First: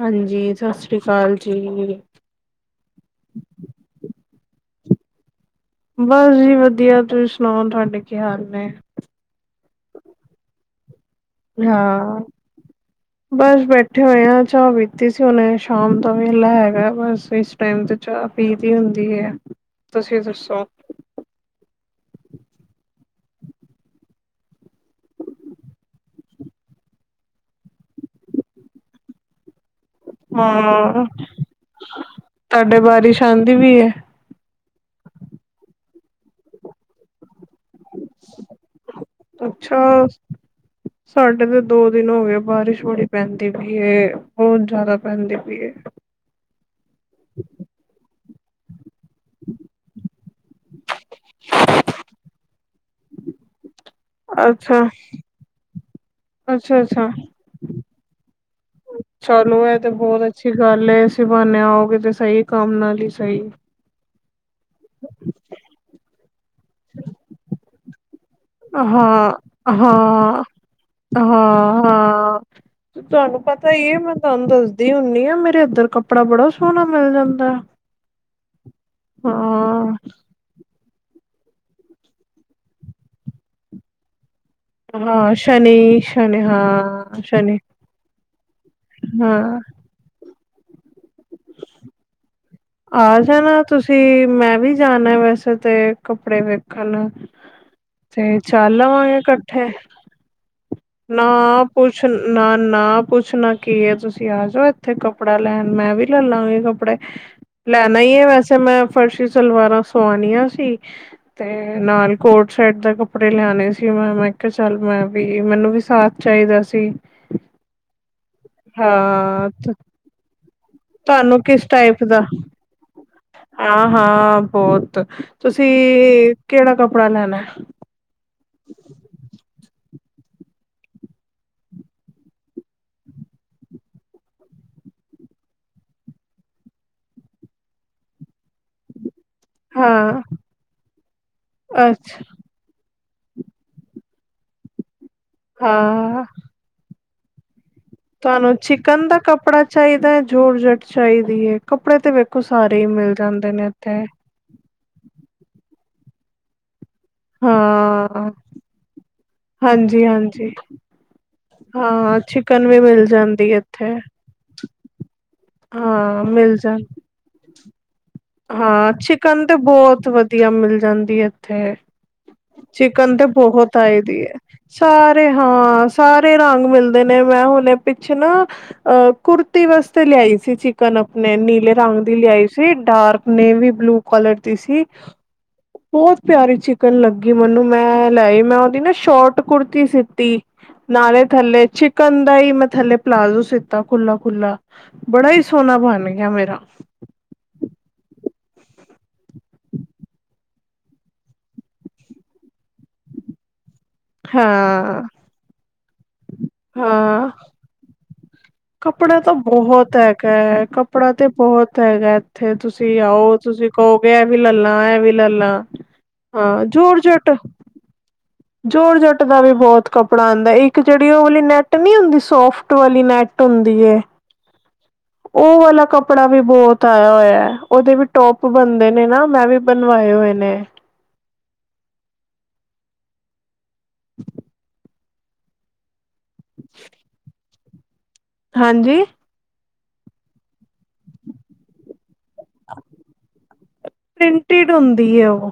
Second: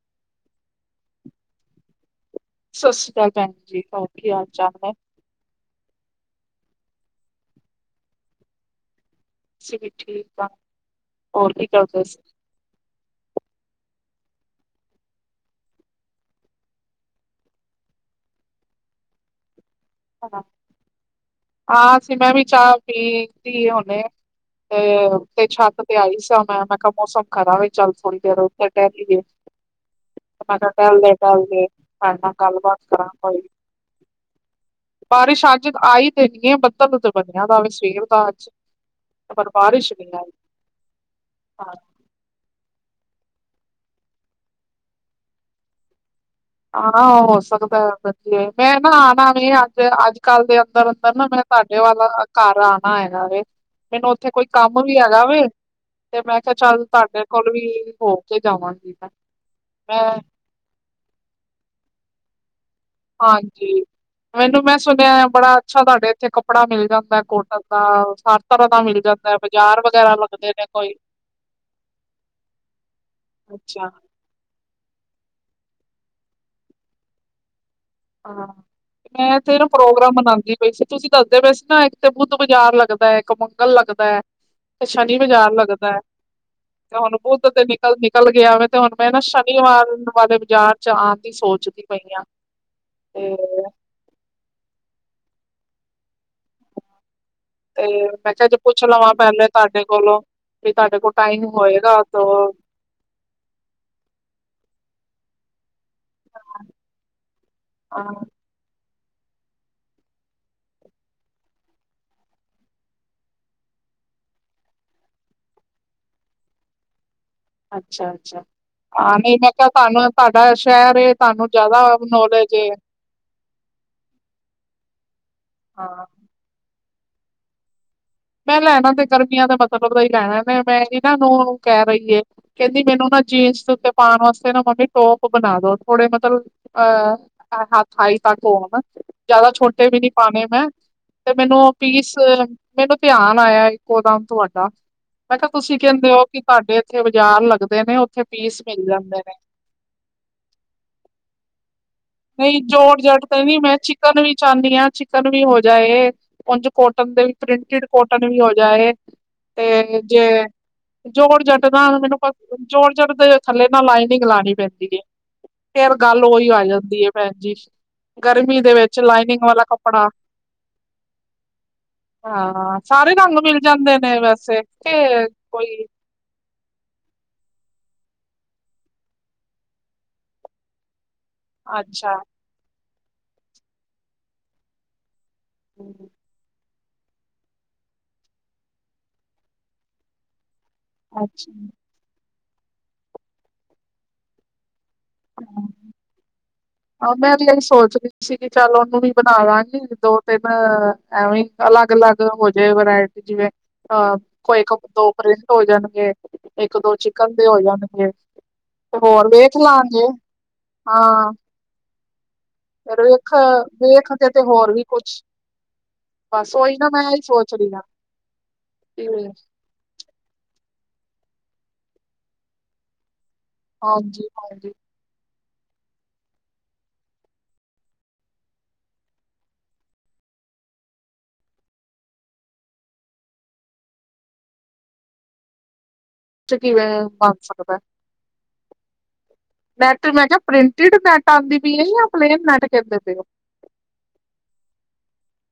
ਹਾਂਜੀ, ਸਤਿ ਸ੍ਰੀ ਅਕਾਲ ਜੀ ਸਤਿ ਸ੍ਰੀ ਅਕਾਲ ਭੈਣ ਜੀ, ਹੋਰ ਕੀ ਹਾਲ -ਚਾਲ ਹੈ? ਬਸ ਜੀ ਵਧੀਆ, ਤੁਸੀਂ ਸੁਣਾਓ ਤੁਹਾਡੇ ਕੀ ਹਾਲ ਨੇ? ਅਸੀਂ, ਵੀ ਠੀਕ ਆ ਹਾਂ [inaudible] ਬਸ ਬੈਠੇ ਹੋਏ ਆ, ਚਾਹ ਪੀਤੀ ਸੀ ਹੁਣੇ, ਸ਼ਾਮ ਦਾ ਵੇਲਾ ਹੈਗਾ, ਬਸ ਇਸ ਟਾਈਮ ਤੇ, ਚਾਹ ਪੀ ਲਈ ਹੁੰਦੀ ਹੈ। [inaudible] ਤੁਸੀਂ ਦੱਸੋ? ਹਾਂ ਅਸੀਂ ਮੈਂ ਵੀ ਚਾਹ ਪੀਤੀ ਉਹਨੇ ਤੇ ਤੇ ਛੱਤ ਤੇ ਆਈ ਸੀ, ਮੈਂ ਮੈਂ ਕਿਹਾ ਮੌਸਮ ਖਰਾ ਵੇ ਚੱਲ ਥੋੜੀ ਦੇਰ ਉੱਥੇ ਟਹਿਲੀਏ ਮੈਂ ਕਿਹਾ ਹਾਂ, ਕਹਿੰਦੇ ਪਏ ਸੀ, ਤੁਹਾਡੇ ਨਾਲ ਗੱਲਬਾਤ ਤੁਹਾਡੇ ਕਰਾਂ ਬਾਰਿਸ਼ ਕੋਈ। ਆਂਦੀ ਵੀ, ਬਾਰਿਸ਼ ਅੱਜ ਆਈ ਤੇ ਨੀ ਹੈ, ਬੱਦਲ ਬਣਿਆ ਦਾ ਵੀ ਸਵੇਰ ਦਾ ਅੱਜ, ਪਰ ਬਾਰਿਸ਼ ਅੱਛਾ। ਨਹੀਂ ਆਈ। ਸਾਡੇ ਤੇ ਦੋ ਦਿਨ ਹੋ ਗਏ ਬਾਰਿਸ਼ ਬੜੀ ਪੈਂਦੀ ਪਈ ਏ, ਬਹੁਤ ਜ਼ਿਆਦਾ ਪੈਂਦੀ ਪਈ। ਹਾਂ ਹੋ ਸਕਦਾ ਵਧੀਆ ਮੈਂ ਨਾ ਆਉਣਾ ਵੀ, ਅੱਜ-ਅੱਜ-ਕੱਲ੍ਹ ਦੇ ਅੰਦਰ। ਨਾ ਮੈਂ ਤੁਹਾਡੇ ਵੱਲ ਘਰ ਆਉਣਾ ਹੈਗਾ ਵੇ, ਮੈਨੂੰ ਉੱਥੇ ਕੋਈ ਅੱਛਾ, ਕੰਮ ਵੀ ਹੈਗਾ ਵੇ। ਤੇ ਮੈਂ ਕਿਹਾ, ਚੱਲ ਅੱਛਾ-ਅੱਛਾ, ਤੁਹਾਡੇ ਕੋਲ ਵੀ ਹੋ ਕੇ ਜਾਵਾਂਗੀ ਤਾਂ। ਚਲੋ ਤੇ ਬਹੁਤ ਅੱਛੀ ਗੱਲ ਸੀ, ਬਹਾਨੇ ਆਓਗੇ ਤੇ ਸਹੀ ਕੰਮ ਨਾਲ ਹੀ ਸਹੀ। ਹਾਂਜੀ ਮੈਨੂੰ ਮੈਂ ਸੁਣਿਆ ਹੈ, ਬੜਾ ਅੱਛਾ ਤੁਹਾਡੇ ਇੱਥੇ ਕੱਪੜਾ ਮਿਲ ਜਾਂਦਾ ਕੋਟਨ ਆਹ, ਹਾਂ, ਹਾਂ, ਹਾਂ, ਨੇ ਕੋਈ ਹਾਂ। ਤੁਹਾਨੂੰ ਪਤਾ ਅੱਛਾ ਹੀ ਹੈ ਮਤਲਬ, ਤੁਹਾਨੂੰ ਦੱਸਦੀ ਹੁੰਦੀ ਆ, ਮੇਰੇ ਅੱਧਰ ਕੱਪੜਾ ਬੜਾ ਸੋਹਣਾ ਮਿਲ ਜਾਂਦਾ ਹਾਂ ਮੈਂ ਫੇਰ ਹਾਂ ਪ੍ਰੋਗਰਾਮ ਮਨਾਉਂਦੀ ਤੁਸੀਂ ਦੱਸਦੇ ਪਏ ਸੀ, ਨਾ ਇੱਕ ਤੇ ਬੁੱਧ ਬਾਜ਼ਾਰ ਲੱਗਦਾ, ਇੱਕ ਮੰਗਲ ਲੱਗਦਾ ਹੈ ਸੰਨੀ ਹਾਂ ਬਾਜ਼ਾਰ ਲੱਗਦਾ ਹੈ, ਸ਼ਨੀ ਸ਼ਨੀ ਤੇ ਹੁਣ ਹਾਂ ਬੁੱਧ ਸ਼ਨੀ ਤੇ ਵੀ ਕੱਲ ਨਿਕਲ ਗਿਆ ਵਾ, ਤੇ ਹੁਣ ਮੈਂ ਨਾ ਹਾਂ ਸ਼ਨੀਵਾਰ ਵਾਲੇ ਬਾਜ਼ਾਰ ਚ ਆਉਣ ਦੀ ਸੋਚਦੀ ਪਈ ਹਾਂ ਆ ਜਾਣਾ ਤੁਸੀਂ, ਮੈਂ ਵੀ ਜਾਣਾ ਵੈਸੇ ਤੇ ਕੱਪੜੇ ਵੇਖਣ ਮੈਂ ਤੇ ਕਿਹਾ ਜੇ ਚੱਲ ਪੁੱਛ ਲਵਾਂ ਆਵਾਂਗੇ ਪਹਿਲੇ ਇਕੱਠੇ, ਤੁਹਾਡੇ ਕੋਲੋਂ ਵੀ ਤੁਹਾਡੇ ਕੋਲ ਨਾ ਟਾਈਮ ਹੋਏਗਾ ਪੁੱਛ ਤੋ ਨਾ, ਨਾ, ਪੁੱਛਣਾ ਕੀ ਹੈ, ਤੁਸੀਂ ਆ ਜਾਓ ਇੱਥੇ ਕੱਪੜਾ ਲੈਣ ਮੈਂ ਵੀ। ਲੈ ਲਾਂਗੇ, ਕੱਪੜੇ ਲੈਣਾ ਹੀ ਹੈ ਵੈਸੇ, ਤੇ ਮੈਂ ਫਰਸ਼ੀ ਸਲਵਾਰਾਂ ਸੁਵਾ ਆਣੀਆਂ ਸੀ। ਤੇ ਨਾਲ ਕੋਰਡ ਸੈੱਟ ਦੇ ਕੱਪੜੇ ਲਿਆਣੇ ਸੀ, ਮੈਂ ਮੈਂ ਕਿਹਾ ਚੱਲ ਮੈਂ ਵੀ ਮੈਨੂੰ ਵੀ ਸਾਥ ਚਾਹੀਦਾ ਸੀ। ਅੱਛਾ, ਅੱਛਾ। ਹਾਂ ਨਹੀਂ ਮੈਂ ਕਿਹਾ, ਤੁਹਾਨੂੰ ਤੁਹਾਡਾ ਸ਼ਹਿਰ ਏ ਤੁਹਾਨੂੰ ਜਿਆਦਾ ਨੌਲੇਜ ਆਹ ਹਾਂ, ਬਹੁਤ ਤੁਸੀਂ ਹਾਂ ਕਿਹੜਾ ਕੱਪੜਾ ਲੈਣਾ? ਮੈਂ ਲੈਣਾ ਤੇ ਗਰਮੀਆਂ ਦੇ ਮਤਲਬ ਦਾ ਹੀ ਲੈਣਾ, ਨੇ ਮੈਂ ਇਹਨਾਂ ਨੂੰਹ ਕਹਿ ਰਹੀ ਹੈ। ਕਹਿੰਦੀ ਮੈਨੂੰ ਨਾ ਜੀਨਸ ਦੇ ਉੱਤੇ ਪਾਉਣ, ਵਾਸਤੇ ਨਾ ਮੰਮੀ ਟੋਪ ਬਣਾ ਦੋ ਥੋੜੇ ਮਤਲਬ ਅਹ ਹਾਂ ਅਠਾਈ ਦਾ ਕੌਮ, ਜਿਆਦਾ ਛੋਟੇ ਵੀ ਨੀ ਹਾਂ ਪਾਉਣੇ, ਮੈਂ ਤੇ ਮੈਨੂੰ ਉਹ ਪੀਸ ਅੱਛਾ ਮੈਨੂੰ ਧਿਆਨ ਆਇਆ, ਇੱਕੋ ਦਮ ਤੁਹਾਡਾ ਮੈਂ ਕਿਹਾ ਤੁਸੀਂ ਕਹਿੰਦੇ ਹਾਂ ਹੋ, ਕਿ ਤੁਹਾਡੇ ਇੱਥੇ ਬਾਜ਼ਾਰ ਲੱਗਦਾ। ਨੇ ਉੱਥੇ ਤੁਹਾਨੂੰ ਪੀਸ ਮਿਲ ਚਿਕਨ ਜਾਂਦੇ ਦਾ ਨੇ, ਕੱਪੜਾ ਚਾਹੀਦਾ ਹੈ, ਜ਼ੋਰ ਜੱਟ ਚਾਹੀਦੀ ਹੈ। ਕੱਪੜੇ ਤੇ। ਨਹੀਂ ਸਾਰੇ ਹੀ ਜੋੜ ਮਿਲ ਜਟ ਤੇ ਜਾਂਦੇ ਨੀ ਨੇ ਮੈਂ ਇੱਥੇ ਚਿਕਨ ਵੀ ਚਾਹੁੰਦੀ ਹਾਂ। ਚਿਕਨ ਵੀ ਹੋ ਜਾਏ ਉਝ। ਕੋਟਨ ਦੇ ਪ੍ਰਿੰਟਡ ਕੋਟਨ ਹਾਂ ਵੀ ਹੋ ਜਾਏ ਤੇ ਹਾਂਜੀ ਜੇ। ਹਾਂਜੀ ਜੀਉਰ ਜੱਟ ਨਾ ਮੈਨੂੰ ਹਾਂ ਚਿਕਨ ਵੀ ਜੀਉਰ ਮਿਲ ਜਟ ਦੇ ਜਾਂਦੀ ਥੱਲੇ ਨਾਲ ਇੱਥੇ ਲਾਈਨਿੰਗ ਲਾਉਣੀ ਪੈਂਦੀ। ਫਿਰ ਗੱਲ ਹਾਂ ਓਹੀ ਮਿਲ ਆ ਜਾਂ ਜਾਂਦੀ ਹੈ, ਭੈਣ ਜੀ। ਗਰਮੀ ਦੇ ਹਾਂ ਵਿੱਚ ਲਾਈਨਿੰਗ ਚਿਕਨ ਤੇ ਵਾਲਾ ਕੱਪੜਾ ਬਹੁਤ ਵਧੀਆ ਮਿਲ ਜਾਂਦੀ ਇੱਥੇ ਹਾਂ ਸਾਰੇ ਚਿਕਨ ਤੇ ਰੰਗ ਮਿਲ ਬਹੁਤ ਜਾਂਦੇ ਆਏ ਨੇ ਦੀ ਹੈ, ਵੈਸੇ ਕੇ ਸਾਰੇ ਕੋਈ ਹਾਂ। ਸਾਰੇ ਰੰਗ ਮਿਲਦੇ ਨੇ, ਮੈਂ ਹੁਣੇ ਪਿੱਛੇ ਨਾ ਅਹ ਕੁੁੜਤੀ ਵਾਸਤੇ ਲਿਆਈ ਸੀ ਚ ਕੱਲ ਨੇ ਨੀਲੇ ਰੰਗ ਅੱਛਾ। ਦੀ ਲਿਆਈ ਸੀ, ਡਾਰਕ ਨੇ ਵੀ ਬਲੂ ਕਲਰ ਦੀ ਸੀ। ਬਹੁਤ ਪਿਆਰੀ ਚਿਕਨ ਲੱਗੀ, ਮੈਨੂੰ ਮੈਂ ਲਏ ਨਾ ਮੈਂ ਉਹਦੀ ਨਾ ਸ਼ੋਟ ਕੁੜਤੀ ਸੀਤੀ। ਨਾਲੇ ਅੱਛਾ ਥੱਲੇ ਚਿਕਨ ਦਾ ਹੀ ਮੈਂ ਥੱਲੇ ਪਲਾਜ਼ੋ, ਸਿੱਤਾ ਖੁੱਲਾ-ਖੁੱਲਾ। ਬੜਾ ਹੀ ਸੋਹਣਾ ਬਣ ਗਿਆ ਮੇਰਾ, ਆਹ ਮੈਂ ਵੀ ਇਹੀ ਸੋਚਦੀ ਸੀਗੀ ਚੱਲ ਉਹਨੂੰ ਵੀ ਬਣਾ ਦਾਂਗੀ ਦੋ ਤਿੰਨ। ਐਵੇਂ ਅਲੱਗ ਅਲੱਗ ਹੋ ਜੇ ਵਰਾਇਟੀ ਜਿਵੇਂ। ਹਾਂ ਕੋਈ ਇੱਕ ਹਾਂ ਦੋ ਪ੍ਰਿੰਟ ਹੋ ਜਾਣਗੇ ਇੱਕ ਦੋ ਹਾਂ ਚਿਕਨ ਦੇ ਹੋ ਜਾਣਗੇ। ਤੇ ਕੱਪੜਾ ਹੋਰ ਤਾਂ ਵੇਖ ਬਹੁਤ ਲਾਂਗੇ ਹੈਗਾ ਹੈ ਕੱਪੜਾ ਹਾਂ ਤੇ ਬਹੁਤ ਹੈਗਾ। ਇੱਥੇ ਤੁਸੀਂ ਫਿਰ ਵੇਖ ਆਓ, ਤੁਸੀਂ ਕਹੋਗੇ, ਐ ਵੇਖਦੇ ਵੀ ਤੇ ਲੈ ਹੋਰ ਲਾ ਐ ਵੀ ਕੁਛ ਲੈ ਲਾ। ਬਸ ਹਾਂ ਉਹੀ ਨਾ ਜ਼ੋਰ ਮੈਂ ਇਹੀ ਜਟ ਸੋਚ ਰਹੀ ਹਾਂ ਜ਼ੋਰ ਕਿ ਜਟ ਦਾ ਵੀ ਬਹੁਤ। ਕੱਪੜਾ ਆਉਂਦਾ ਇੱਕ ਜਿਹੜੀ ਉਹ ਵਾਲੀ ਨੈੱਟ ਨੀ ਹੁੰਦੀ ਸੋਫਟ ਵਾਲੀ ਨੈੱਟ। ਹਾਂਜੀ ਹਾਂਜੀ। ਉਹ ਵਾਲਾ ਕੱਪੜਾ ਵੀ ਬਹੁਤ ਆਇਆ ਹੋਇਆ। ਉਹਦੇ ਵੀ ਟੋਪ ਬਣਦੇ ਨੇ ਨਾ ਮੈਂ ਵੀ। ਬਣਵਾਏ ਹੋਏ ਨੇ। ਚ ਕਿਵੇਂ ਬਣ ਸਕਦਾ। ਹਾਂਜੀ। ਨੈੱਟ ਮੈਂ ਕਿਹਾ ਪ੍ਰਿੰਟਿਡ ਨੈਟ ਆਉਂਦੀ ਪਈ ਹੈ ਜਾਂ ਪਲੇਨ ਨੈਟ ਕਹਿੰਦੇ ਪਏ ਉਹ। ਪ੍ਰਿੰਟਿਡ ਹੁੰਦੀ ਹੈ ਉਹ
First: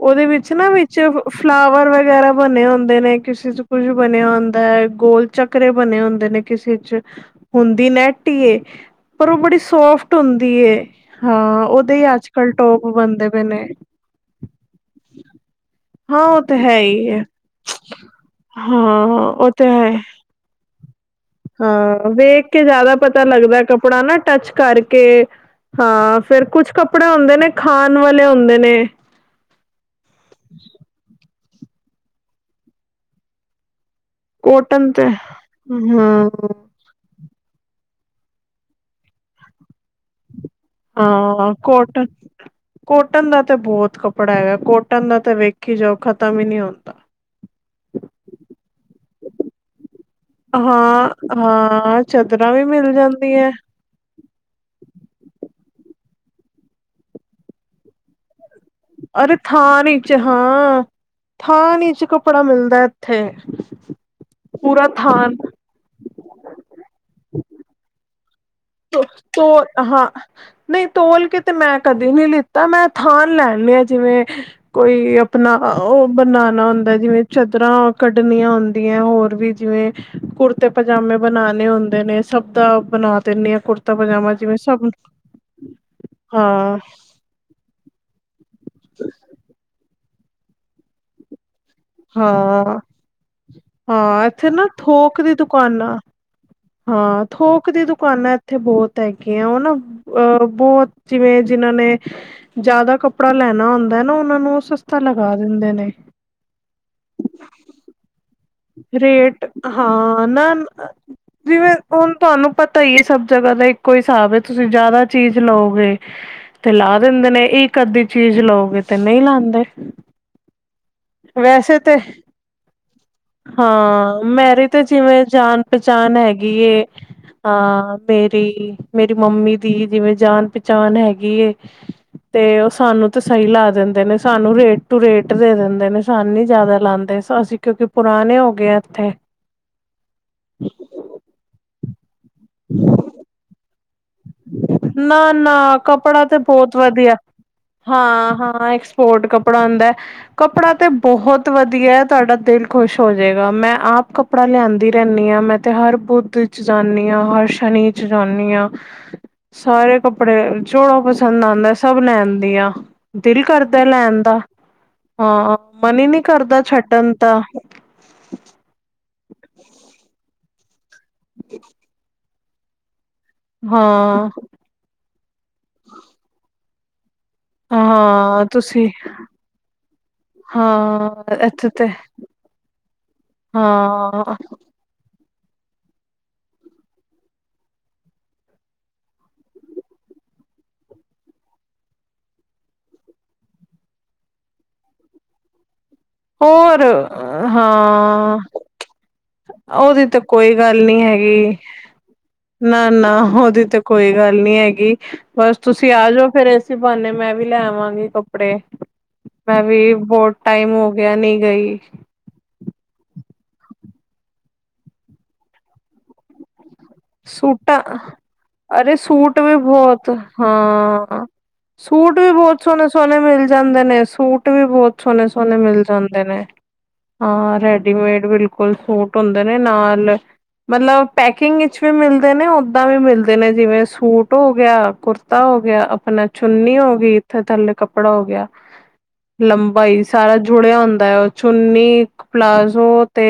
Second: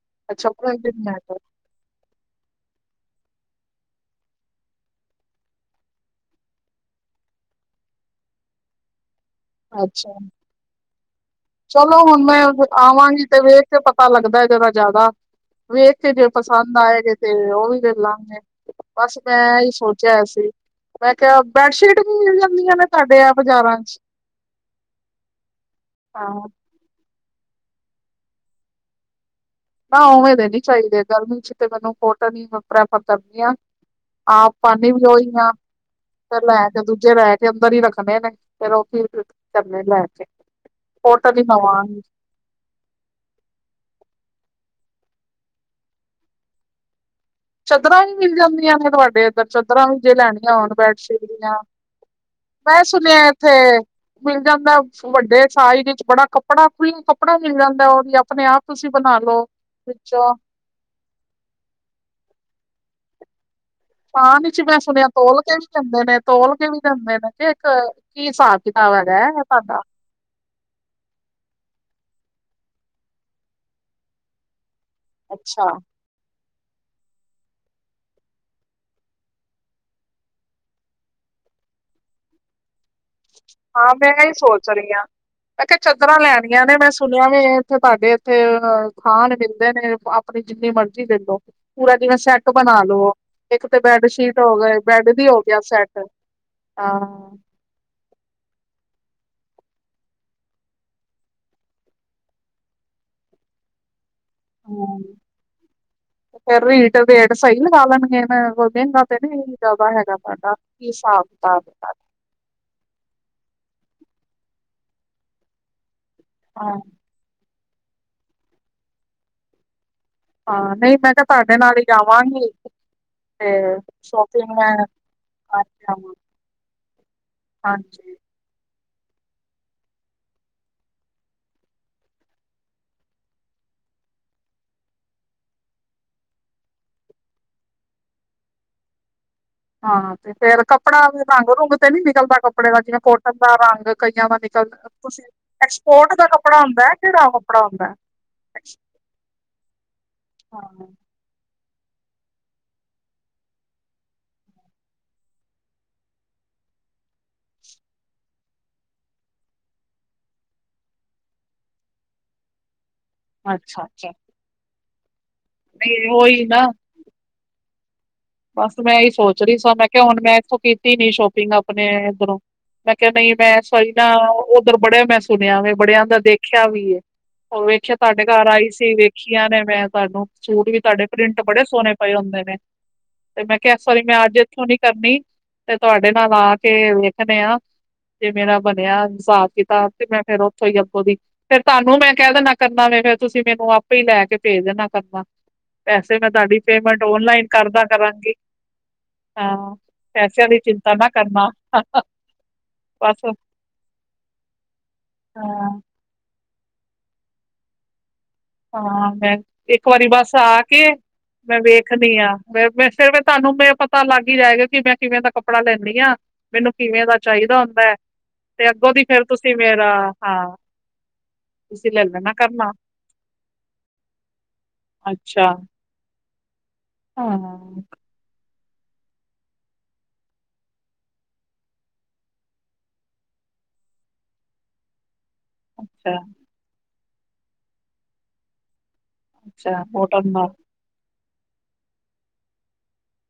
ਉਹਦੇ ਅੱਛਾ ਵਿੱਚ ਨਾ ਪ੍ਰਿੰਟਡ ਵਿੱਚ ਨੈਟ ਫਲਾਵਰ ਵਗੈਰਾ। ਬਣੇ ਹੁੰਦੇ ਨੇ ਕਿਸੇ ਚ ਕੁੱਝ ਬਣਿਆ ਹੁੰਦਾ ਹੈ ਗੋਲ ਚੱਕਰੇ ਬਣੇ ਹੁੰਦੇ ਨੇ ਕਿਸੀ ਚ। ਹੁੰਦੀ ਨੈਟ ਹੀ ਏ ਪਰ ਉਹ ਬੜੀ ਅੱਛਾ ਸੋਫਟ ਹੁੰਦੀ ਏ। ਹਾਂ, ਉਹਦੇ ਚਲੋ ਹੀ ਹੁਣ ਅੱਜ ਮੈਂ ਕੱਲ੍ਹ ਟੋਪ ਆਵਾਂਗੀ ਬਣਦੇ ਤੇ ਪਏ ਵੇਖ ਨੇ। ਕੇ ਪਤਾ ਲੱਗਦਾ ਜਰਾ ਜ਼ਿਆਦਾ ਵੇਖ ਕੇ ਹਾਂ ਜੇ ਉਹ ਤੇ ਪਸੰਦ ਹੈ ਆਏ ਹੀ ਜੇ ਹੈ ਤੇ ਉਹ ਵੀ ਵੇਖ ਲਾਂਗੇ। ਬਸ ਹਾਂ ਉਹ ਮੈਂ ਤੇ ਹੀ ਹੈ ਸੋਚਿਆ ਸੀ ਮੈਂ ਕਿਹਾ। ਬੈਡਸ਼ੀਟ ਹਾਂ ਵੀ ਮਿਲ ਵੇਖ ਕੇ ਜਾਂਦੀਆਂ ਨੇ ਜ਼ਿਆਦਾ ਤੁਹਾਡੇ ਪਤਾ ਆ ਲੱਗਦਾ ਬਾਜ਼ਾਰਾਂ ਚ ਕੱਪੜਾ ਨਾ ਟੱਚ ਕਰਕੇ। ਹਾਂ ਫੇਰ ਕੁਛ ਕੱਪੜੇ ਹੁੰਦੇ ਨੇ ਖਾਣ ਵਾਲੇ ਹੁੰਦੇ ਨੇ। ਨਾ ਉਵੇਂ ਦੇ ਨੀ ਚਾਹੀਦੇ ਗਰਮੀ ਚ ਤੇ ਮੈਨੂੰ ਕੋਟਨ ਹੀ ਪ੍ਰੈਫਰ ਕਰਨੀ ਆ। ਆਪ ਕੋਟਨ ਪਾਦੇ ਵੀ ਤੇ ਔਹੀ ਆ ਹਮ ਤੇ ਲੈ। ਦੂਜੇ ਲਹਿ ਕੇ ਅੰਦਰ ਹੀ ਰੱਖਣੇ ਨੇ ਫੇਰ ਉਹ ਕੀ ਕਰਨੇ ਲੈ ਕੇ। ਕੋਟਨ ਹੀ ਹਾਂ ਲਵਾਂਗੀ ਕੋਟਨ। ਕੋਟਨ ਦਾ ਤਾਂ ਬਹੁਤ ਕੱਪੜਾ ਹੈਗਾ ਕੋਟਨ ਦਾ ਤਾਂ ਵੇਖੀ ਜਾਓ ਖਤਮ ਹੀ ਨਹੀਂ ਹੁੰਦਾ। [inaudible] ਚਾਦਰਾਂ ਵੀ ਮਿਲ ਜਾਂਦੀਆਂ ਨੇ ਤੁਹਾਡੇ ਇੱਧਰ ਚਾਦਰਾਂ ਵੀ ਜੇ ਲੈਣੀਆਂ ਹੋਣ ਹਾਂ ਬੈਡਸ਼ੀਟ ਦੀਆਂ। ਹਾਂ ਚਾਦਰਾਂ ਵੀ ਮੈਂ ਮਿਲ ਸੁਣਿਆ ਜਾਂਦੀ ਇੱਥੇ। ਹੈ ਮਿਲ ਜਾਂਦਾ ਵੱਡੇ ਸਾਈਜ਼ ਵਿੱਚ ਬੜਾ ਕੱਪੜਾ [inaudible] ਕੱਪੜਾ ਮਿਲ ਜਾਂਦਾ ਵਧੀਆ ਆਪਣੇ ਆਪ ਤੁਸੀਂ ਬਣਾ ਅਰੇ ਲਓ ਥਾਣ ਚ ਵਿੱਚੋਂ ਹਾਂ ਥਾਣ ਚ ਕੱਪੜਾ ਮਿਲਦਾ ਇੱਥੇ। ਥਾਣ ਵਿੱਚ ਮੈਂ ਪੂਰਾ ਸੁਣਿਆ ਥਾਨ ਤੋਲ ਕੇ ਵੀ ਦਿੰਦੇ ਨੇ ਤੋਲ ਕੇ ਵੀ ਦਿੰਦੇ ਨੇ ਕਿ ਇੱਕ। ਕੀ ਹਿਸਾਬ ਕਿਤਾਬ ਹੈਗਾ ਹੈ ਤੋਲ ਤੁਹਾਡਾ। ਹਾਂ। ਨਹੀਂ ਤੋਲ ਕੇ ਤੇ ਮੈਂ ਕਦੇ ਨਹੀਂ ਲਿੱਤਾ ਮੈਂ ਥਾਨ ਲੈਣ ਲਿਆ ਜਿਵੇਂ। ਕੋਈ ਆਪਣਾ ਅੱਛਾ ਆਓ। ਬਣਾਉਣਾ ਹੁੰਦਾ ਜਿਵੇਂ ਚਾਦਰਾਂ ਕੱਢਣੀਆਂ ਹੁੰਦੀਆਂ ਹੋਰ ਵੀ ਜਿਵੇਂ। ਕੁੜਤੇ ਪਜਾਮੇ ਬਣਾਣੇ ਹੁੰਦੇ ਨੇ ਸਭ ਦਾ ਬਣਾ। ਦਿੰਦੀ ਆ ਹਾਂ ਕੁੜਤਾ ਮੈਂ ਇਹੀ ਪਜਾਮਾ ਜਿਵੇਂ ਸੋਚ ਸਭ ਰਹੀ ਹਾਂ ਮੈਂ ਕਿਹਾ ਚਾਦਰਾਂ ਲੈਣੀਆਂ ਨੇ ਹਾਂ ਮੈਂ ਸੁਣ। ਵੀ ਇੱਥੇ ਤੁਹਾਡੇ ਇੱਥੇ ਖਾਣ ਮਿਲਦੇ ਨੇ ਆਪਣੀ ਜਿੰਨੀ ਮਰਜ਼ ਦਲੋ ਪੂਰਾ ਜਿਵੇਂ ਸੈੱਟ ਹਾਂ ਬਣਾ ਲੋ ਇੱਕ ਤੇ ਹਾਂ ਬੈਡਸ਼ੀਟ ਇੱਥੇ ਹੋ ਨਾ ਗਏ ਬੈਡ ਥੋਕ ਦੀ ਹੋ ਗਿਆ ਦੁਕਾਨਾਂ ਸੈਟ। ਹਾਂ ਥੋਕ। ਥੋਕ ਦੀ ਦੁਕਾਨਾਂ ਇੱਥੇ ਬਹੁਤ ਹੈਗੀਆਂ ਹਨ ਉਹ ਨਾ ਬਹੁਤ ਜਿਵੇਂ ਜਿਨਾਂ ਨੇ। ਜ਼ਿਆਦਾ ਕੱਪੜਾ ਲੈਣਾ ਹੁੰਦਾ ਨਾ ਉਹਨਾਂ ਨੂੰ ਉਹ ਸਸਤਾ ਲਗਾ ਦਿੰਦੇ ਨੇ। ਫਿਰ ਰੇਟ ਸਹੀ ਲਗਾ ਲੈਣਗੇ? ਹੁਣ ਦਿਨ ਰਾਤ ਤਾਂ ਨਾ ਰੇਟ ਇਹੀ ਵਾ ਹੈਗਾ ਹਾਂ ਨਾ ਸਾਡਾ ਹਿਸਾਬ ਕਿਤਾਬ। ਜਿਵੇਂ ਹੁਣ ਤੁਹਾਨੂੰ ਪਤਾ ਹੀ ਇਹ ਸਭ ਜਗ੍ਹਾ ਦਾ ਇੱਕੋ ਹਿਸਾਬ ਹੈ ਤੁਸੀਂ ਜ਼ਿਆਦਾ ਚੀਜ਼ ਲਓਗੇ ਤੇ ਹਾਂ ਲਾ। ਦਿੰਦੇ ਨੇ ਇਹ ਅੱਧੀ ਚੀਜ਼ ਲਓਗੇ ਤੇ ਨਹੀਂ ਲਾਉਂਦੇ। ਹਾਂ ਨਹੀਂ ਮੈਂ ਕਿਹਾ ਤੁਹਾਡੇ ਨਾਲ ਹੀ ਜਾਵਾਂਗੀ। ਤੇ ਹਾਂ ਸ਼ੋਪਿੰਗ ਮੇਰੀ ਮੈਂ ਤਾਂ ਜਿਵੇਂ ਕਰਕੇ ਆਵਾਂ ਜਾਣ-ਪਹਿਚਾਣ ਹੈਗੀ ਏ ਹਾਂ ਹਾਂਜੀ ਤੇ ਤੇ ਮੇਰੀ ਮੰਮੀ ਦੀ ਜਿਵੇਂ ਜਾਣ ਪਹਿਚਾਣ ਹੈਗੀ ਏ। ਤੇ ਉਹ ਸਾਨੂੰ ਤੇ ਸਹੀ ਲਾ ਦਿੰਦੇ ਨੇ ਸਾਨੂੰ ਰੇਟ ਟੂ ਰੇਟ ਦੇ ਦਿੰਦੇ ਨੇ ਸਾਨੂੰ ਹੀ ਜਾਦਾ ਲਾਦੇ। ਅਸੀਂ ਕਿਉਂਕਿ ਪੁਰਾਣੇ ਹੋ ਗਏ ਹਾਂ ਇੱਥੇ। ਹਾਂ ਤੇ ਫੇਰ ਕੱਪੜਾ ਵੀ ਰੰਗ ਰੂੰਗ ਤੇ ਨੀ ਨਿਕਲਦਾ ਕੱਪੜੇ ਦਾ ਜਿਵੇਂ ਕੋਟਨ ਦਾ ਰੰਗ ਕਈਆਂ ਦਾ ਨਿ ਨਾ-ਨਾ ਕੱਪੜਾ ਤੇ ਬਹੁਤ ਹੁੰਦਾ ਹੈ ਵਧੀਆ ਕਿਹੜਾ ਕੱਪੜਾ ਹੁੰਦਾ ਹੈ? ਹਾਂ-ਹਾਂ। ਫੋਟ ਕੱਪੜਾ ਹੁੰਦਾ ਕੱਪੜਾ ਤੇ ਹਾਂ ਬਹੁਤ ਵਧੀਆ ਤੁਹਾਡਾ ਦਿਲ ਖੁਸ਼ ਹੋ ਜੇਗਾ ਮੈਂ ਆਪ ਕੱਪੜਾ ਲਿਆਂਦੀ ਰਹਿੰਦੀ ਹਾਂ ਮੈਂ ਤਾਂ ਹਰ ਬੁੱਧ ਚ ਜਾਨੀ ਹਾਂ ਹਰ ਸ਼ਨੀ ਚ ਜਾਨੀ ਹਾਂ। [inaudible] ਸਾਰੇ ਕੱਪੜੇ ਜੋ ਪਸੰਦ ਆਦਾ ਸਭ ਲੇਨ ਦੀ ਆ। ਦਿਲ ਅੱਛਾ ਕਰਦਾ ਅੱਛਾ ਲੈਣ ਦਾ ਹਾਂ ਮਨ ਹੀ ਨਹੀਂ ਉਹੀ ਕਰਦਾ ਨਾ ਛੱਡਣ ਦਾ। ਬਸ ਮੈਂ ਇਹੀ ਸੋਚ ਰਹੀ ਸਾਂ ਮੈਂ ਕਿਹਾ ਹੁਣ ਮੈਂ ਇੱਥੋਂ ਕੀਤੀ ਨੀ ਸ਼ੋਪਿੰਗ ਆਪਣੇ ਇਧਰੋਂ ਮੈਂ ਕਿਹਾ ਨਈ ਮੈਂ ਐਸ ਵਾਰੀ ਨਾ ਉੱਧਰ ਬੜਿਆ ਮੈਂ ਸੁਣਿਆ ਵੇ ਬੜਿਆਿਆਂ ਦਾ ਦੇਖਿਆ ਵੀ ਏ। ਉਹ ਵੇਖਿਆ ਤੁਹਾਡੇ ਹਾਂ-ਹਾਂ ਘਰ ਆਈ ਤੁਸੀਂ ਸੀ ਵੇਖੀਆਂ ਨੇ ਮੈਂ ਤੁਹਾਨੂੰ ਸੂਟ ਵੀ ਤੁਹਾਡੇ ਹਾਂ ਪ੍ਰਿੰਟ ਬੜੇ ਇੱਥੇ ਤੇ ਸੋਹਣੇ ਪਏ ਹੁੰਦੇ ਨੇ। ਤੇ ਮੈਂ ਕਿਹਾ ਇਸ ਵਾਰੀ ਮੈਂ ਹਾਂ ਅੱਜ ਇੱਥੋਂ ਨੀ ਕਰਨੀ ਤੇ ਤੁਹਾਡੇ ਨਾਲ ਆ ਕੇ ਵੇਖਨੇ ਆ। ਜੇ ਮੇਰਾ ਬਣਿਆ ਹਿਸਾਬ ਕਿਤਾਬ ਤੇ ਮੈਂ ਫੇਰ ਉਥੋਂ ਹੀ ਅੱਗੋਂ ਦੀ ਫੇਰ ਤੁਹਾਨੂੰ ਮੈਂ ਕਹਿ ਦਿਨਾ ਕਰਨਾ ਵੇ ਫਿਰ ਤੁਸੀਂ ਮੈਨੂੰ ਆਪੇ ਹੀ ਲੈ ਕੇ ਭੇਜ ਦੇਨਾ ਕਰਨਾ। ਪੈਸੇ ਮੈਂ ਤੁਹਾਡੀ ਹੋਰ ਪੇਮੈਂਟ ਔਨਲਾਈਨ ਹਾਂ ਹਾਂ ਉਹਦੀ ਤਾਂ ਪੈਸਿਆਂ ਕੋਈ ਦੀ ਗੱਲ ਚਿੰਤਾ ਨੀ ਨਾ ਕਰਨਾ ਹੈਗੀ। ਨਾ, ਨਾ ਬਸ ਓਦੀ ਤੇ ਕੋਈ ਗੱਲ ਨਹੀਂ ਹੈਗੀ ਬਸ ਹਾਂ ਤੁਸੀਂ ਆਜੋ ਫੇਰ ਏਸੀ ਬਹਾਨੇ ਮੈਂ ਵੀ ਲੈ ਆਵਾਗੀ ਕ ਹਾਂ ਮੈਂ ਇੱਕ ਵਾਰੀ ਬਸ ਆ ਟਾਈਮ ਕੇ ਹੋ ਗਿਆ ਨੀ ਮੈਂ ਗਈ ਵੇਖ ਨੀ ਹਾਂ ਫਿਰ ਤੁਹਾਨੂੰ ਮ ਪਤਾ ਲੱਗ ਹੀ ਜਾਏਗਾ ਕਿ ਮੈਂ ਕਿਵੇਂ ਦਾ ਕੱਪੜਾ ਲੈਨੀ ਹਾਂ ਮੈਨੂੰ ਕਿਵੇਂ ਦਾ ਚਾਹੀਦਾ ਸੂਟਾਂ ਹੁੰਦਾ ਤੇ ਅੱਗੋਂ ਅਰੇ ਦੀ ਫੇਰ ਸੂਟ ਵੀ ਤੁਸੀਂ ਮੇਰਾ ਬੋਹਤ ਹਾਂ ਤੁਸੀਂ ਲੈ ਸੂਟ ਵੀ ਲੈਣਾ ਬੋਹਤ ਕਰਨਾ ਸੋਹਣੇ ਸੋਹਨੇ ਮਿਲ ਜਾਂਦੇ ਨੇ ਸੂਟ ਵੀ ਬਹੁਤ ਸੋਹਨੇ ਅੱਛਾ ਸੋਹਨੇ ਮਿਲ ਜਾਂਦੇ ਨੇ। ਹਾਂ ਰੈਡੀਮੇਡ ਬਿਲ ਫੁੱਲ ਸੂਟ ਹੁੰਦੇ ਨੇ ਨਾਲ ਮਤਲਬ ਪੈਕਿੰਗ ਇਚ ਵੀ ਮਿਲਦੇ ਨੇ ਓਦਾਂ ਵੀ ਮਿਲਦੇ ਨੇ ਜਿਵੇਂ ਸੂਟ ਹੋ ਗਿਆ, ਕੁਰਤਾ ਹੋ ਗਿਆ ਅੱਛਾ ਆਪਣਾ ਚੁੰਨੀ ਹੋ ਗਈ ਤੇ ਥੱਲੇ ਕੱਪੜਾ ਹੋ ਗਿਆ ਅੱਛਾ ਲੰਬਾ ਹੀ ਕੋਟਨ ਸਾਰਾ ਦਾ ਜੁੜਿਆ ਹੁੰਦਾ ਹੈ। ਚੂੰਨੀ ਪਲਾਜ਼ੋ ਤੇ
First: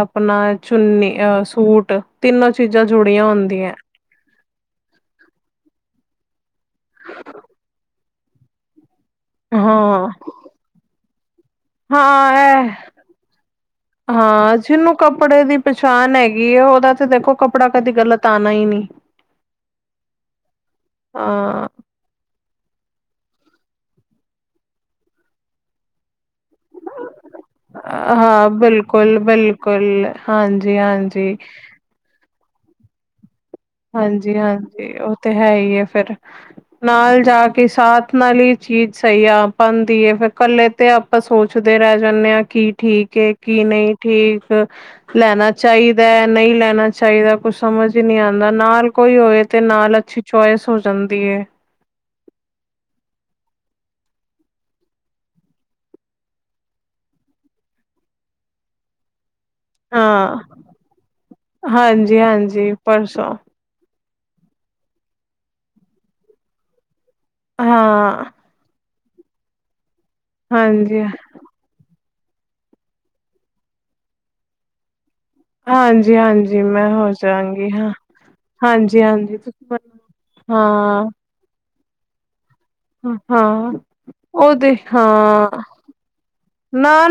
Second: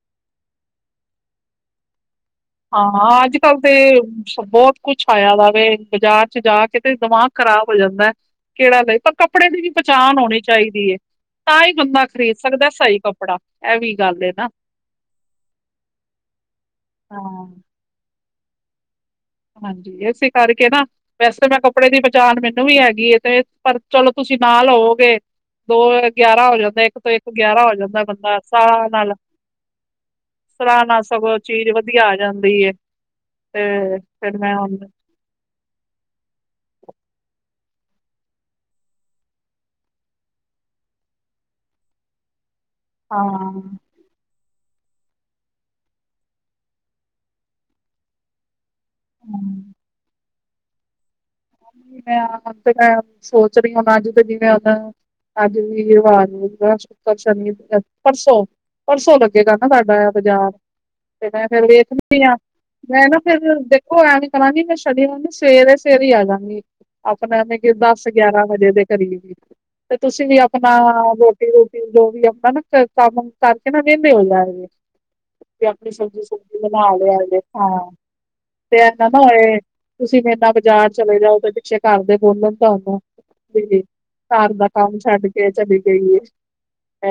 ਆਪਣਾ ਚੁੰਨੀ ਅ ਸੂਟ ਤਿੰਨੋ ਚ ਹਾਂ ਅੱਜ ਕੱਲ੍ਹ ਤੇ ਬਹੁਤ ਕੁਛ ਆਇਆ ਵਾ ਵੇ ਬਾਜ਼ਾਰ ਚ ਜਾ ਕੇ ਤੇ ਦਿਮਾਗ ਖ਼ਰਾਬ ਹੋ ਜਾਂਦਾ ਕਿਹੜਾ ਲਈ ਕੱਪੜੇ ਦੀ ਵੀ ਹਾਂ ਪਾਚਨ ਹੋਣੀ ਚਾਹੀਦੀ ਏ। ਤਾਂ ਹੀ ਬੰਦਾ ਹਾਂ ਖਰੀਦ ਸਕਦਾ ਇਹ ਸਹੀ ਕੱਪੜਾ ਇਹ ਵੀ ਗੱਲ ਏ ਨਾ। ਹਾਂ ਜਿਹਨੂੰ ਕੱਪੜੇ ਦੀ ਪਛਾਣ ਹੈਗੀ ਆ ਉਹਦਾ ਤੇ ਦੇਖੋ ਹਾਂ ਕੱਪੜਾ ਕਦੀ ਗਲਤ ਆਣਾ ਹੀ ਨਹੀ ਹਾਂਜੀ ਇਸੇ ਕਰਕੇ ਨਾ ਵੈਸੇ ਮੈਂ ਕੱਪੜੇ ਦੀ ਪਚਾਣ ਮੈਨੂੰ ਵੀ ਹੈਗੀ ਏ ਤੇ ਪਰ ਚਲੋ ਤੁਸੀਂ ਨਾਲ ਹੋਵੋਗੇ ਦੋ ਹੋਰ ਗਿਆਰਾਂ ਹੋ ਜਾਂਦੇ। ਇੱਕ ਤੋਂ ਇੱਕ ਗਿਆਰਾ ਹੋ ਜਾਂਦਾ ਬੰਦਾ ਹਾਂ ਸਲਾਹ ਨਾਲ ਬਿਲਕੁਲ ਬਿਲਕੁਲ ਹਾਂਜੀ ਸਲਾਹ ਨਾਲ ਹਾਂਜੀ ਸਗੋਂ ਚੀਜ਼ ਵਦ ਵਧੀਆ ਜਾਂਦੀ ਐ ਤੇ ਜੀ ਫਿਰ ਮੈਂ ਹੁਣ ਹਾਂਜੀ ਉਹ ਤੇ ਹੈ ਹੀ ਹੈ ਫਿਰ ਨਾਲ ਜਾ ਕੇ ਸਾਥ ਨਾਲ ਹੀ ਚੀਜ਼ ਸਹੀ ਆ ਪਾਂਦੀ ਹੈ ਫਿਰ ਕੱਲੇ ਤੇ ਆਪਾਂ ਸੋਚਦੇ ਰਹਿ ਜਾਂਦੇ ਹਾਂ ਕੀ ਠੀਕ ਏ ਕੀ ਨਈ। ਠੀਕ ਲੈਣਾ ਚਾਹੀਦਾ ਨਈ ਲੈਣਾ ਚਾਹੀਦਾ ਕੁਛ ਸਮਝ ਹੀ ਨਹੀਂ ਆਦਾ ਨਾਲ ਕੋਈ ਹੋਏ ਹਾਂ ਤੇ ਨਾਲ ਅੱਛੀ ਚੁਆਇਸ ਹੋ ਜਾਂਦੀ ਹੈ। ਤੇ ਮੈਂ ਆਪ ਤੇ ਮੈ ਆਪ ਸੋਚ ਰਹੀ ਓਹ ਅੱਜ [unintelligible] ਅੱਜ ਵੀ ਰਿਵਾਜ਼ ਮਿਲਦਾ ਸ਼ੁਕਰ, ਸ਼ਨੀ ਪਰਸੋਂ, ਪਰਸੋਂ ਤਕ [unintelligible] ਹਾਂ ਬਾਜ਼ਾਰ ਤੇ ਮੈਂ ਫਿਰ ਹਾਂਜੀ ਵੇਖਨੀ ਆ ਹਾਂਜੀ ਮੈਂ ਨਾ ਪਰਸੋਂ ਫਿਰ ਉਹ ਐਵੇਂ ਕਰਾਗੀ ਮੈਂ ਸ਼ਨੀਵਾਰ ਨੂੰ ਸਵੇਰੇ- ਸਵੇਰੇ ਹੀ ਆ ਜਾਗੀ। ਅਪਣਾ ਵੇ ਕਿ ਹਾਂ ਦਸ-ਗਿਆਰਾਂ ਵਜੇ ਦੇ ਕਰੀਬ, ਤੇ ਤੁਸੀਂ ਵੀ ਅਪਣਾ ਹਾਂਜੀ ਰੋਟੀ ਰੋਟੀ ਜੋ ਵੀ ਅਪਣਾ ਨਾ ਕੰਮ ਕਰਕੇ, ਨਾ ਵੇਲੇ ਹੋ ਜਾਣਗੇ। ਤੁਸੀਂ ਆਪਣੀ ਹਾਂਜੀ ਸਬਜ਼ੀ-ਸੁਬਜ਼ੀ ਹਾਂਜੀ ਬਣਾ ਮੈਂ ਹੋ ਲਯਾ ਦੇ ਜਾਗੀ ਹਾਂ। ਤੇ ਇਹ ਹਾਂਜੀ ਨਾ ਹਾਂਜੀ ਹੋਏ, ਤੁਸੀਂ ਮੇਰੇ ਨਾਲ ਬਾਜ਼ਾਰ ਹਾਂ ਚਲੇ ਜਾਓ ਤੇ ਪਿੱਛੇ ਘੱਰਦੇ ਬੋਲਣ ਘੱਰ ਹਾਂ ਦਾ ਉਹਦੇ ਕੰਮ ਛੱਡ ਹਾਂ ਕੇ ਚਲੀ ਗਈ ਏ।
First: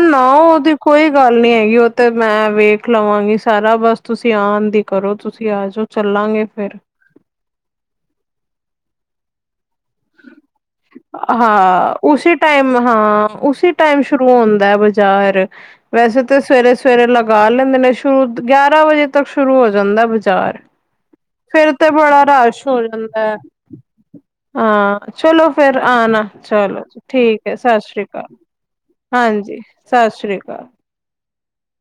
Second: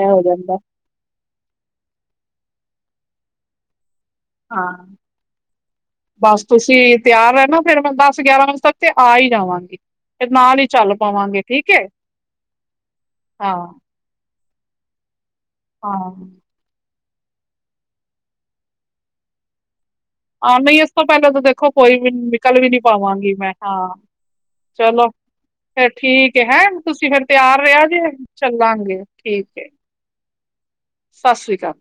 ਇਹ ਹੋ ਜਾਂਦਾ। ਉਹਦੀ ਕੋਈ ਗੱਲ ਨੀ ਹੈਗੀ, ਉਹ ਤੇ ਮੈਂ ਵੇਖ ਲਵਾਂਗੀ ਸਾਰਾ ਬਸ ਤੁਸੀਂ ਆਣ ਦੀ ਹਾਂ। ਕਰੋ, ਤੁਸੀਂ ਆ ਜਾਓ ਬਸ ਚੱਲਾਂਗੇ ਫਿਰ ਤੁਸੀਂ ਤਿਆਰ ਰਹਿਣਾ ਫੇਰ ਮੈਂ ਦਸ-ਗਿਆਰਾਂ ਵਜੇ ਤੱਕ ਤੇ ਆ ਹੀ ਜਾਵਾਂਗੀ, ਤੇ ਨਾਲ ਹੀ ਚੱਲ ਪਾਵਾਂਗੇ ਠੀਕ ਏ ਹਾਂ, ਉਸੀ ਟਾਈਮ ਹਾਂ, ਉਸੀ ਟਾਈਮ ਸ਼ੁਰੂ ਹੁੰਦਾ ਬਾਜ਼ਾਰ। ਹਾਂ। ਵੈਸੇ ਤਾਂ ਸਵੇਰੇ-ਸਵੇਰੇ ਲਗਾ ਲੈਂਦੇ ਨੇ, ਸ਼ੁਰੂ ਗਿਆਰਾਂ ਵਜੇ ਤੱਕ ਸ਼ੁਰੂ ਹੋ ਜਾਂਦਾ ਬ ਜਾਰ ਹਾਂ ਨਹੀਂ ਇਸ ਤੋਂ ਪਹਿਲਾਂ ਤਾਂ ਦੇਖੋ ਫਿਰ ਤੇ ਕੋਈ ਵੀ ਬੜਾ ਨਿਕਲ ਰਸ਼ ਵੀ ਨੀ ਹੋ ਪਾਵਾਂਗੀ ਜਾਂਦਾ। ਮੈਂ ਹਾਂ ਹਾਂ, ਚਲੋ। ਫਿਰ ਫੇਰ ਆਣਾ, ਠੀਕ ਹੈ ਹੈਂ ਚਲੋ ਤੁਸੀਂ ਫੇਰ ਠੀਕ ਹੈ ਤਿਆਰ ਸਤਿ ਰਿਹਾ ਸ਼੍ਰੀ ਜੇ ਅਕਾਲ, ਚੱਲਾਂਗੇ ਹਾਂਜੀ ਸਤਿ ਸ੍ਰੀ ਅਕਾਲ। ਸੱਸ ਸ਼੍ਰੀ ਕਾਲ